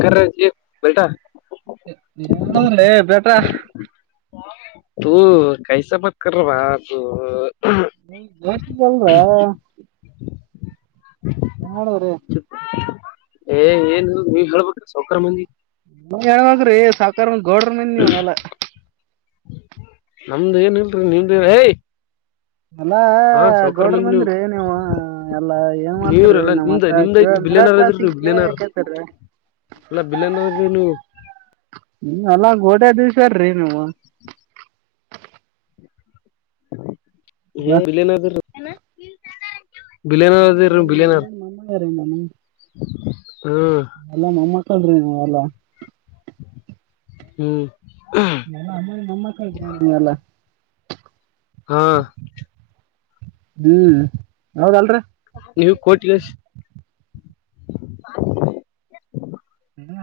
ಕ್ರ ಬೆಲ್ಟಾ [inaudible] ತು ಕೈಸ ಮತಕ [inaudible] [inaudible] ಏ ಏನು ನೀವ ಹೇಳ್ಬಟ್ರಿ ಸೌಕರ ಮಂದಿ ನ ಹೆಣ್ಮಗ್ರೀ ಸಾಕಾರ ಗೋಡ್ರ ಮೇನ್ ನೀವ ಎಲ್ಲ ನಮ್ದು ಏನಲ್ರಿ ನಿಮ್ದಿರಯ ಅಲ್ಲಾ ಗೌಡ್ರ ಬಂದ್ರಿ ನೀವು ಎಲ್ಲಾ ಏನ್ ಮಾಡ್ತರಿಿ ನೀವ್ರಲ್ಲಾ ನಮ್ಮ್ ನಿಮ್ದ ಹತ್ರ ನಿಮ್ದ ಕಿವ ಐತಿ ನಿರ ಕ್ಲಾಸಿಕ್ ಕೇಳ್ತಾರ್ರೀ ಎಲ್ಲ ಬಿಿಲ್ಲಂದ್ರ ನೀವು ಹ್ಮ ಅಲ್ಲಂಗ ಗೋಡೆ ದಿವ್ಸರ್ರಿ ನೀವು ಎಲ್ಲ ಹ ವಿಲಯನಗರ್ ಹ ನೀ ಅಮ್ಮ ಅಮ್ಮಗಾರಿಂದ ನೀ ಹ್ಮ್ ಎಲ್ಲ ಮಮ್ಮಕ್ಕಳ ರೀ ಎಲ್ಲ ಹ್ಮ್ ನಲ್ಲ ಅಮ್ಮ ನಿ ನಮ್ಮಕ್ಕಳ ಇದ್ರ ನಿ ಎಲ್ಲ ಹಾ ಹ್ಮ್ ಯಾವದಲ್ರಿೀ ನೀವು ಕೋಟಿವಸ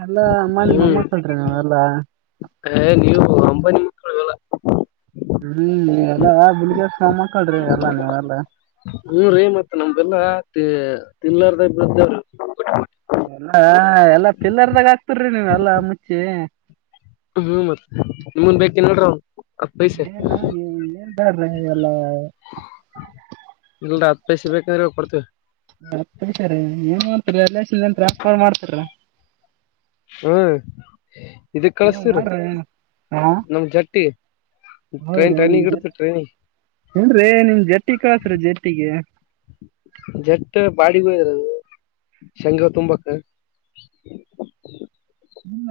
ಎಲ್ಲ ಅಮ್ಮನ್ ಹ್ಮ್ ಮೊಮ್ಮಕ್ಕಳ್ರಿ ನೀವೆಲ್ಲ ನೀವು ಅಂಬನಿ ಲ್ಲ ಹ್ಮ್ ಎಲ್ಲ ಬಿಳಗ ಮಕ್ಕಳ್ರಿ ಎಲ್ಲ ನೀವ ಎಲ್ಲ ನಮಲ್ಲ ತಿಲಾರದ ಬದ ಎಲ್ಲ ಎಲ್ಲಾ ಪಿಲ್ಲರ್ದಾಗ ಹಾಕ್ತರ್ರಿ ನೀವ್ ಎಲ್ಲಾ ಮುಚ್ಚಿ ಹ್ಮ್ ಮತ್ ನಿಮಂದ ಬೇಕ ನೋಡ್ರ ಅವ ಏನ್ ಏನ್ ಬಡ್ರಿ ಎಲ್ಲಾ ಪೈಸಿ ಬೇಕಂದ್ರೆ ಕೊಡ್ತೇವಿ ಹತಾರೆ ಏನ್ ಮಾಡ್ತಾರ ಎಲ್ಲಾಸ್ಪಾರ್ ಮಾಡ್ತಾರ ಹ್ಮ ಇದಕ್ ಹ್ಮ್ ಕಳಸ್ತ್ರ ಮಾಡ್ರಿ ನಮ್ ಜಟ್ಟಿ ಟ್ರೈನ್ ಹೌದ್ರೀ ನಿಮ ಟ್ರೈನಿಗೆ ಜ ಇಡ್ತೀವಿ ಟ್ರೈನಿಗೆ ಏನ್್ರೀ ನಿಮ್ ಜಟ್ಟ ಕಸ್ರ ಜಟ್ಟಿಗೆ ಜಟ್ಟ ಬಾಡಿಗಯರದು ಶಂಗ ತುಂಬಾಕ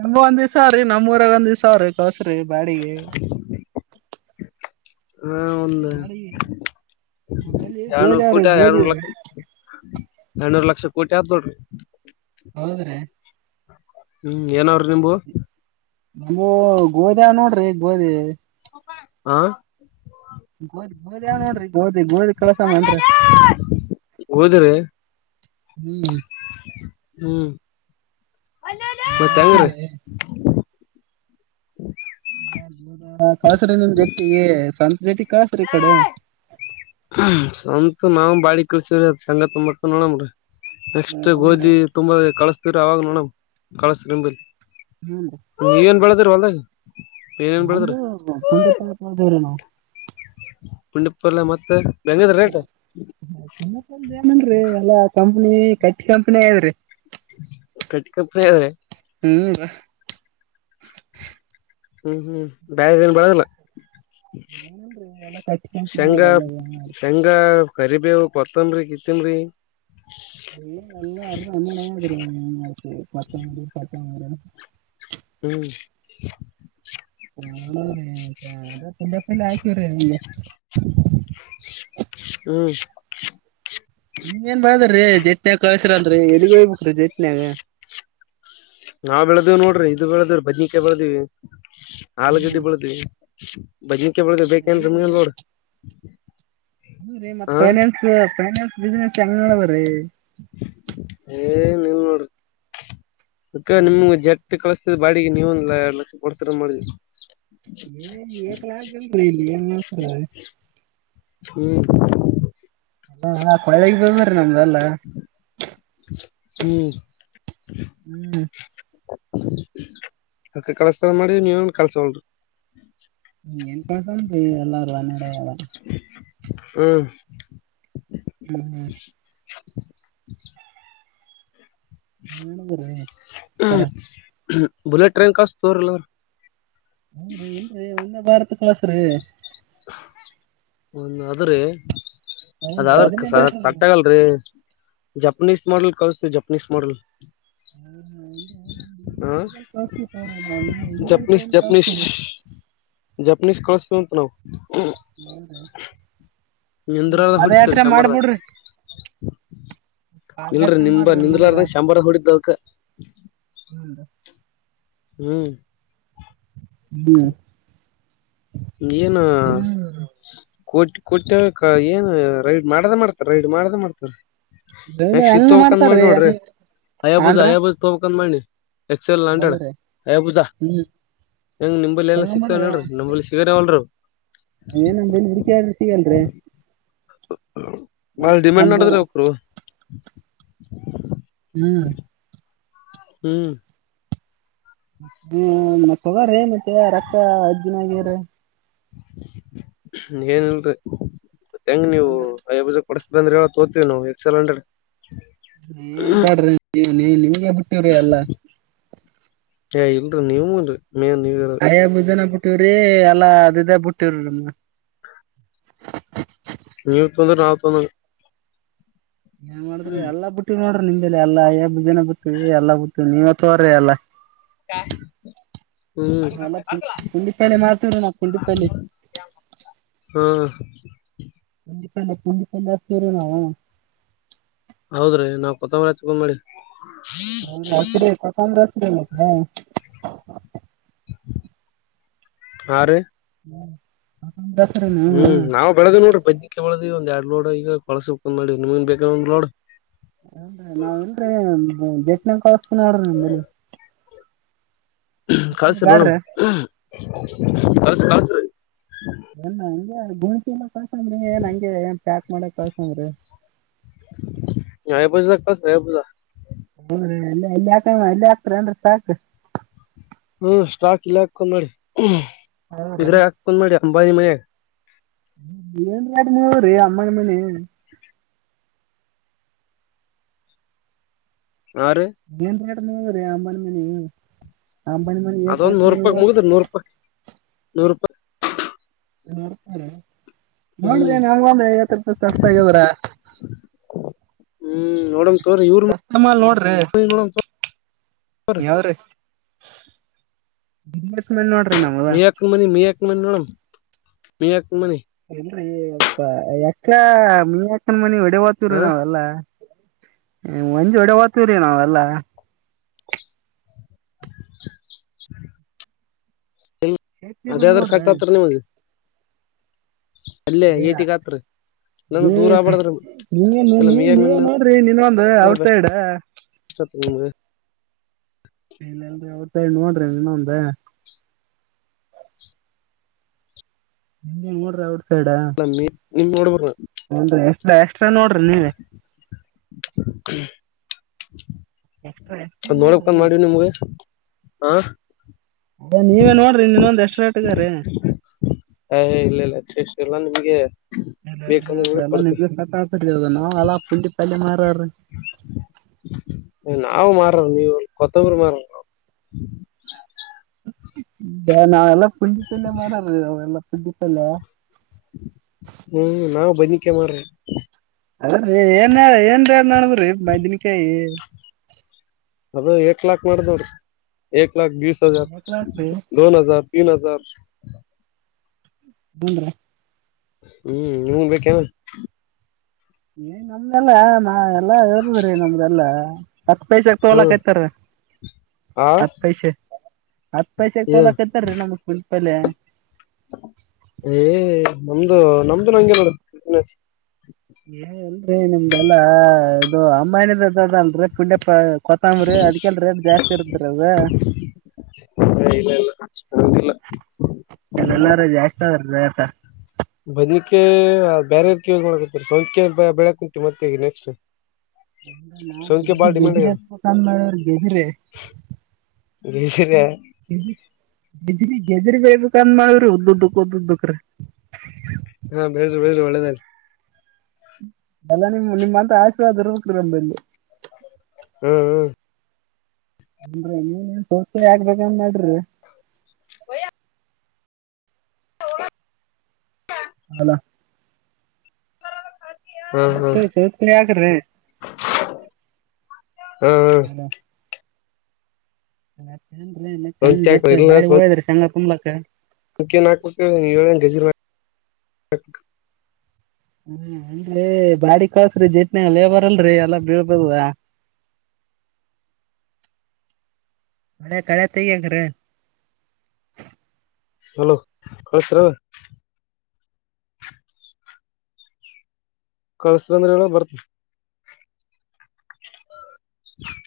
ನಮಗೂ ಒಂದ ದಿವ್ಸ ರೀ ನಮ್ಮ ಊರಾಗ ಒಂದ್ ದಿವ್ಸ ಅವ ರೀ ಕಳ್ಸ್ ರಿ ಬಾಡಿಗೆ ಮಾರಿ ಎಡನೂರು ಕೋಟೇ ಎಡನೂರು ಲಕ್ಷ. ಎಡನೂರ ಲಕ್ಷ ಕೋಟಿ ಆತ ನೋಡ್ರಿ. ಹೌದ್ರೆ ಹ್ಮ್ ಏನಾವ್ರಿ ನಿಂಬು ನಮ್ಮೂ ಗೊದ್ಯಾಗ್ ನೋಡ್ರಿ ಗೋಧಿ ಹಾ ಗೋದಿ ಗೋದ್ಯಾಗ್ ನೋಡ್ರಿ ಗೋದಿ ಗೋದಿ ಕಳಸ ಅಂದ್ರ ಓದಿರಿ ಹ್ಮ್ ಹ್ಮ್ ಏನ್ ಮತ್ತ ಹೆಂಗ್ರಿ. ಮಾಡ್ತಾರ್ರಿ ಹ ಕಳಸ್ರಿ ನಿಮ್ ಜೊಟ್ಟಿಗಿ ಸಂಜಿಕ ಕಳ್ಸ್ರಿ ಈಕಡೆ ನಾವು ಬಾಡಿ ಕಳಸವ್ರಿ ಅ ಸಂಗ ತುಂಬಾಕ್ ನೋಡಣ್ರಿ ನೆಕ್ಸ್ಟ್ ಹೌದ್ರಿ ಗೋಧಿ ತುಂಬಾ ಕಳಸ ತಿರ ಅವಾಗ ನೋಡಬೇಕ ಕಳ್ಸ್ರನ ಬರ್ರಿ ಹ್ಞೂ ಏನ್ ಬೆಳದರ ಹೊಲ್ದಾಗ. ಏನೇನ್ ಬೆಳದ್ರಿ ನಮ್ದು ಪುಂಡಿಪಲ್ಲೇ ತುಂಬುತ್ತಿವ್ರಿ ನಾವ್. ಪುಂಡಿಪಲ್ಲೆ ಮತ್ತ ಹೆಂಗದ್ರಿ ರೇಟ್ ಕಮಿಷನ್ದ ಏನ ಇಲ್ರಿ ಎಲ್ಲಾ ಕಂಪ್ನಿ ಕಟ್ಕೊಂತನೇ ಇದೆ ಕಟ್ಕೋತಾ ಇದೆ ಹ್ಮ್ ಹ್ಮ್ ಹ್ಮ್ ಬ್ಯಾರೆ ಏನ್ ಬೆಳದಿಲ್ಲ. ಏನನ್ರಿ ಎಲ್ಲ ಕಟ್ಟಿಗಿ ಕುಂತ ನೀವ್ ಶೇಂಗಾ ಎಲ್ಲಾ ಏನ್ ಶೇಂಗಾ ಕರಿಬೇವು, ಕೊತ್ತಂಬರ್ರಿ ಗಿತ್ತಂಬ್ರಿ. ಏನ ಎಲ್ಲಾ ಹರ್ದ ಹಣ್ಣ್ಯಾಡ ಆಗೇದ್ರಿ ಇನ್ನೆಲ್ಲಿ ಕೊತಂಬ್ರಿ ಫತಂಬ್ರಿ. [inaudible] ಹ ಅಲ್ಲ ಅದ ಫಿಲ್ಲ ಅಪ್ಗಿ ಹಾಕಿಬಿಡ್ರಿ ಹ್ಮ್ ನೀ ಏನ್ ಬರಬ್ಯಾಡ್ರಿ ಜಟ್ನಯಾಗ ಕಳ್ಸಿರ ಅಂದ್ರ್ ರಿ ಎಲ್ಲಿಗ್ ಹೋಗ್ಬೇಕ ರಿ ಜಟ್ನ್ಯಾಗ [unintelligible] ಆಲುಗಡ್ಡಿ ಹ್ಮ್ ಬೆಳದ್ವಿ ಬದ್ನಿಕಾಯಿ ಬೆಳದ್ವ ಹೌದ್ರಿ ಬೇಕೇನ್ ನಿಮಗೊಂದ ಲೋಡ್ ಹ್ಮ್ ರೀ ಮತ್ ಫೈನಾನ್ಸ್ ಫೈನಾನ್ಸ್ ಬಿಸ್ಸಿನೆಸ್ಸ್ ಹೆಂಗ ನಡದೂದ್ರೀ ಏನಿಲ್ಲ ನೋಡರಿ ಅದಕ್ಕ ನಿಮ್ನ ಜಟ್ ಕಳಸ್ತದ ಬಾಡಿಗೆ ನೀವೊಂದ ಎರಡ್ ಲಕ್ಷ ಕೊಡ್ತಿರ ಅಂತ ಮಾಡಿವ ಏನ ಏಕ್ ಲಾಕ್ ರಿ ಇಲ್ಲಿ ಏನ್ ಆಗ್ತದ ಹ್ಮ್ ಹಾ ಹಾ ಕೊಳ್ಳಿಗಿ ಬಿಳ್ಳಬ್ಯಾಡ್ರಿ ನಮ್ದಲ್ಲ. ಹ್ಮ್ ಹ್ಮ್ ರೋಕ್ ಕಲಸ್ಟಿರಿ ಅಂತ ಮಾಡಿವಿ ನೀವ ಏನ್ ಕಳ್ಸ ವಾರಿ. ಏನ್ ಕಳ್ಸನ್ರಿ ಎಲ್ಲಾರು ಅನಾಡ್ಯಾಳ ಹ್ಮ ಹ್ಮ್ ಹ್ಮ್ [inaudible] ಇಲ್ಲಾ ರಿ ಸರ್. ಬುಲ್ಲೆಟ್ ಟ್ರೈನ್ ಕಳ್ಸ್ತೀನ್ ತಗೋರಿ ಇಲ್ಲಾದ್ರ. ಹ್ಮ್ ರಿ ಇಲ್ರಿ ಒಂದೇ ಭಾರತ್ ಕಳಸ್ರಿ. ಒ ಅದ್ರಿ ಅದ ಹೌದ್ರಿ ಆದ್ರ ಅದನ್ನೇ ಬೇಕ್ರಿ ಸೆಟ್ ಆಗಲ್ರಿ. ಜಪನಿಸ್ ಮೋಡಲ್ ಕಲಾಸ್ತಿವಿ ಜಪನಿಸ್ ಮೋಡಲ್ ಹ್ಮ್ ಹ್ಮ. [unintelligible] ಜಾಪನೀಸ್ ಕಲ್ಸಟೆವ್ ಅಂತ ನಾವು [unintelligible] ನಿಂದ್ರಾರ ಹೊಡಿತಾರ ಪಾದಯಾತ್ರೆ ಶಂಬಾರ್ದಾಗ ಮಾಡ್ಬಿಡ್ರಿ ಇಲ್ರಿ ಪಾದಯಾತ್ರೆ ನಿಂಬ ಮಾಡ್ರಿ ಇಲ್ಲಂದ್ರ ನಿಂದ್ಲಾರನ ಶಂಬಾರ ಹೊೂಡಿದವಕ್ಕ ಹೂ ಹ್ಮ್ ಹ್ಮ ಏನ ಕೊಟ್ ಕೊಟ್ಯ ಏನು ರೈಡ್ ಮಾಡ್ದ ಮಾಡ್ತಾರ ರೈಡ್ ಮಾಡ್ದ ಮಾಡ್ತಾರ ಗೈಡ ನೆಕ್ಸ್ಟ ಇದ ಹೆಂಗ್ ತೊಗೊಬೆಕ್ ಅಂತ ಮಾಡ್ತಾರ್ರಿ ಮಾಡಿನ ನೋಡ್ರಿ ಹೆಂಗ್ ಹಯಾ ಬೂಜ ಹಾನ್ರಿ ಹಯ ಬೂಜ ತೊಗೊಬೆಕ್ ಅಂತ ಮಾಡಿನ ಎಕ್ಸ್ ಎಲ್ ಲಂಟ್ರಡ್ ಹೌದ್ರಿ ಅಯಬೂಜಾ ಹ್ಮ್ ಹೆಂಗ್ ನಿಂಬಲ್ಲಿ ಎಲ್ಲ ಸಿಕ್ತಡ್ರಿ ನಂಬಲ್ಲಿ ಸಿ [unintelligible] ಏ ನಮ ಬಲ್ಲಿ ಹುಡಕಿ ಆಡಿದರು ಸಿಗಲರಿ ಬಾಳ ಡಿಮಾಂಡ್ ನಾಡದುದ್ರಿ ಅವ್ಕೂರುದು ಹ್ಮ್ ಹ್ಮ್ ಹೂ ತೊಗೊರಿ ಮತ್ತ ರೋಕ್ ಇದಿನಾಗ ಇದ್ರ ಏನ್ಲ್ರಿ ಹೆಂಗ ನೀವು ಅಯ ಬ ಕೊಡಸ್ ಬಂದ್ರ ತೋತತಿವಿ ನಾವು ಎಕ್ಸ್ ಎಲ್ಂಡ್ರಡ್ ಏನ್ ತೊಗೊಂಡ್ರಿ ನೀ ನೀ ನಿಮ್ಗೆ ಬಿಟ್ಟವ್ರಿ ಎಲ್ಲಾ ಏ ಇಲ್ಲರಿ ನೀವು ಅದ ಹಯ ಬುಜನು ಬಿಟೀವ್ರಿ ಎಲ್ಲ ಅದುದೇ ಬಿಟ್ಟಿರು ನಿವ್ತಿಗೊಂಡೂರು ನಾವ್ ತೊಗೊಂಡು ಹಾಂಗ್ ಏನ್ ಮಾಡಿದ್ರಿ ಎಲ್ಲಾ ಬಿಟ್ಟೀ್ವ ನೋಡ್ರಿ ನಿಮ್ದಲಿ ಎಲ್ಲ ಎಬ್ ಜನ ಬಿಟಿವಿ ಎಲ್ಲಾ ಬಿಟಿವಿ ನೀವೇ ತೊಗೊರಿ ಎಲ್ಲಾ [unintelligible] ಮಲ್ಲ ಪು ಪುಂಡ ಪಲ್ಲಿ ಮಾಡಾರತುದು ಪುಂಡ ಪಲ್ಲಿ ಹ್ಮ ಕುಂದಿಪಂದ ಸರುಣಾವ ಹೌದ್ರೀ ನಾವ್ ಕೊತ್ತಂಬರಿ ತಕೊಂಬಿ ರತ್ ಕಕ ರತ್ ಹ ಹಾ ರೀ ಹ್ಮ್ ಹ್ಮ್ ನಾವವು ಬೆಳೆದ ನೋಡ್ರಿ ಬದ್ಕ್ಕೆಳ ಒಂದ ಎರಡ್ ಲೋಡ್ ಈಗ ಕೊಳಸ ಉಕೊಂಡ್ ಮಾಡಿ ನಿಮನ್ ಬೇಕ ಒಂದ್ ಲೋಡ್ ಹಟ್ಟನ ಕೊಸ್ತನರಂದಲ್ಲ ಕಸ ನೋಣ ಕಸು ಕಸ ಒ್ಣ ಹಗೆ ಗುಣತ ಕಳ್ಸಂದ್ರಿ ಏ ನಂಗೆ ಏನ್ ಪ್ಯಾಕ್ ಮಾಡಕ್ ಕಳ್ಸಂದ್ರಿ ಹಸ ರಬೂದಾ ಹ ಎಲ್ಲ ಎಲ್ಲಿ ಆತ ಎಲ್ಲ ಹತ್ರ್ರ ಸಾ ಸಾಕು ಹ್ಮ ಸ್ಟಾಕ್ ಇಲ್ಲ ಹಾಕೊಂಡ್ ಮಾಡಿ ಹೌದ್ರಿ ಇದ್ರೆ ಹಾಕಕೊಂಡ್ ಮಾಡಿ ಅಂಬಾನಿ ಮನಾಗ ಡ ನೀ ರೀ ಅಮ್ಮನಮ್ಮನ ಆ ರ ಅಂಬನ ಮ ನೀ ಅದ ಒಂದು ನೂರು ರೂಪಾಯ ಮುಗುದ ನೂರುೂಪಾಯ ನೂರು ರೂಪಾಯಿ ಹ ಹ ಹ್ಮ್ ನೋಡ್ರಿ ನಮಗಂದ್ರ ಕಷ್ಟ ಆಗ್ಯದ್ರ ಹ್ಮ್ ನೋಡ ಕಸ್ಮಲ್ ನೋಡ್ರಿ ಯಾವ್ರಿ ಇನ್ವೆಸ್ಟ್ಮೆಂಟ್ ನೋಡ್ರಿ ನಮ್ದ ಮಿಯಕ್ ಮನಿ ಮಿಯಕ್ ಮನಿ ಮೋಡ ಮಿಯಕ್ ಮನಿ ಲ್ ಎಕ್ಕ ಮನಿ ಅಕ್ಕನ್ ಮನಿ ಒಡೆವತೂರು ಹಾ ನಾವೆಲ್ಲಾ ಹ್ಮ ಒಂಜೋಡ ವತರ ನಾ ಎಲ್ಲ ಎಷ್ಟಿದ್ ಅದೇದ್ರ ನೋಡ್ರಿ ಸಾಕತ್ರ ನಿಮಗೆ ಅಲ್ಲೇ ಏಟಗತ್ರಿ ನೀವ ಇಲ್ಲ ನೀನ್ ಮಿಯಾಕ್ ಮನಿ ನೀವೇ ನೋಡ್ರಿ ನಿನ್ೊಂದು ಔಟ್ ಸೈಡ್ ನಿಮಗೆ ಇಲ್ಲ ಎಲ್ರಿ ಅವತ್ತ ನೋಡ್ರಿ ಇನ್ನೊಂದ ನಿಮ ನೋಡ್ರಿ ಔಟ್ ಸೈಡ ನಿಮ್ ನೋಡ್ಬರ ನನ ಎಷ್ಟ ಎಷ್ಟ್ರ ನೋಡ್ರಿ ನೀವ ಹ್ಮ್ ಎಕ್ಸ್ಟ್ರಾ ಎಕ್ಸ್ಟ್ರಾ ನೋಡ್ರಿ ನೋಡಪ್ಕಂದ್ ಮಾಡ ನಿಮ್ಗೆ ಆ ಅ ನೀವೇನ್ ನೋಡ್ರಿ ಇನ್ನೊಂದ್ ಎಷ್ಟ ರೇಟ್ಗಾರಿೀ ಏ ಇಲ್ಲ ಇಲ್ಲ ಇಲ್ಲ ನಿಮಗೆ ನಿಮಗೆ ಸ ನಾವ್ಲ್ಲಾ ಪುಂಡಿ ಪಲ್ಲಿಯ ಮಾರಿ ನಾವವು ಮಾರ ನೀವು ಕೊತ್ತಂಬರು ಮಾರ ದಯ ನಾ ಎಲ್ಲ ಪಂಡಿತ್ತಲ್ಲ ಮಾಡರಾಾರ ವಲ್ಲ ಪಂಡಿತ್ತಲ್ಲ ಬಜಿಕ ಮಾರ ಅದೀ ಏನ್ ಏನ್ ನಡದ್ರಿ ಮದನಕಾಯಿ ಲಖ ಮಾಡಾರದ ಲಖ ವೀಸ ಹಜಾರ ಏಕ್ಲಾಕ್ರಿ ದೊನ್ ಹಜಾರ ತೀನ್ ಹಜಾರ್ ಬೂನ್ರ ಹ್ಮ್ ಹನ್ ಬೇ ಏ ನಮ್ದಲ್ಲಾ ನಾ ಎಲ್ಲಾ ಇರ್ದದ್ರಿ ನಮ್ದಲ್ಲಾ ಹತ್ತು ಪೈಸಕ್ ಹ್ಮ್ ತಗಲಕಯ್ತಾರ ಆ ಹತ್ತು ಪೈಸೆ ಹತ್ತು ಪೈಸೆ ಏ ಕೊಲಾಕತ್ತಾರೀ ನಮಗ್ ಕುಲ್ಪಲ್ ಏ ನಮ್ದು ನಮ್ದು ನಂಗೆ ಬ ಏ ಇಲ್ರಿ ನಿಮ್ದೆಲ್ಲ ಅದು ಅಮ್ಮನಿದ ಅದ ಅಲ್ರರಿ ಪುಂಡ್ಯ ಪ ಕೊತ್ತಂಬರಿ ಅದಕಲ್ ರೇಟ್ ಜಾಸ್ತಿ ಇರ್ತರಿ ಅದ ಹ ಇಲ್ಲ ಇಲ್ಲ ಹಾಗ ಎಲ್ಲ ಎಲ್ಲಾರ ಜಾಸ್ತಿ ಆದ್ರತ ಬದಕ್ಕೆ ಬೇರವ್ರ ಕೇಳ ನೋಕತ ಸೌತ್ ಕ ಬೆಳಕ್ ಕುಂಂತವಿ ಮತ್ತೆ ಈ ನೆಕ್ಸ್ಟ್ ಎಲ್ಲ ನಾನ್ ಸೌಂತಿಕಾಯಿ ಗೆ್ದು ಬಾಳ ಡಿಮ್ಯಾಂಡ್ ಗೆಜ್ರೆ ಆಗ್ಯದ ಹತ್ ಕಂದ ಮಾಡ್ರ ಗೆಜ್ರೆ ಬರಿಯ ಜ ಗಜ್ರಿ ಗಜ್ರಿ ಬೇಕ್ ಅಂದ ಮಾಡ್ರಿ ಉದ್ದದ್ದ ಉದದ್ದಕ್ಕ್ರೀ ಹ ಹಾ ಬೆೇಳಸ ಬೆಳ ಒಳ್ಳೆದ ಎಲ್ಲ ನಿಮ್ಮ ನಿಮ್ಮಂತ ಆಶೀರ್ವಾದ ರ್ರಲ್ಲಿ ಹ್ಮ್ ಹ್ಮ್ ಹನ್ರಿ ನೀನ್ೇನ್ ಸೋಸ ಆಗ್ಬೇಕನ್ ಮಾಡಡ್ರಿ ಯ ಯ ಹೌ ಹೌದಾ ಹಾ ಹಾ ಮ ಸೌ ಯಾಕ್ರೆ ಹಾ ತ್ತ ಅಏನ್್ರ ಮತ್ತ ಹೆಂಗ ಸೌಂತಿಕಾಯಿ ಜತ್ತ ಬಾಡಿ ಹೋಳದ್ರ ಶಂಗಾ ತುಂಬ್ಲಕ್ಕ ಇಕೆ ನ ನೀ ಗಜ ಮಾಡ ಹ್ಮ ಅಂದರಿ ಬಾಡಿ ಕಳಸ್ರಿ ಜಟ್ನಿಲ್ಲೇ ಬರ್ಲ್ರರಿ ಎಲ್ಲಾ ಬೀಳ್ಬದ ಮಳೆ ಕಳ ತಂಗರ ಹಲೋ ಕಳ್ತರ ಕಳಸದಂದ್ರಗಳು ಬರ್ತ ಹ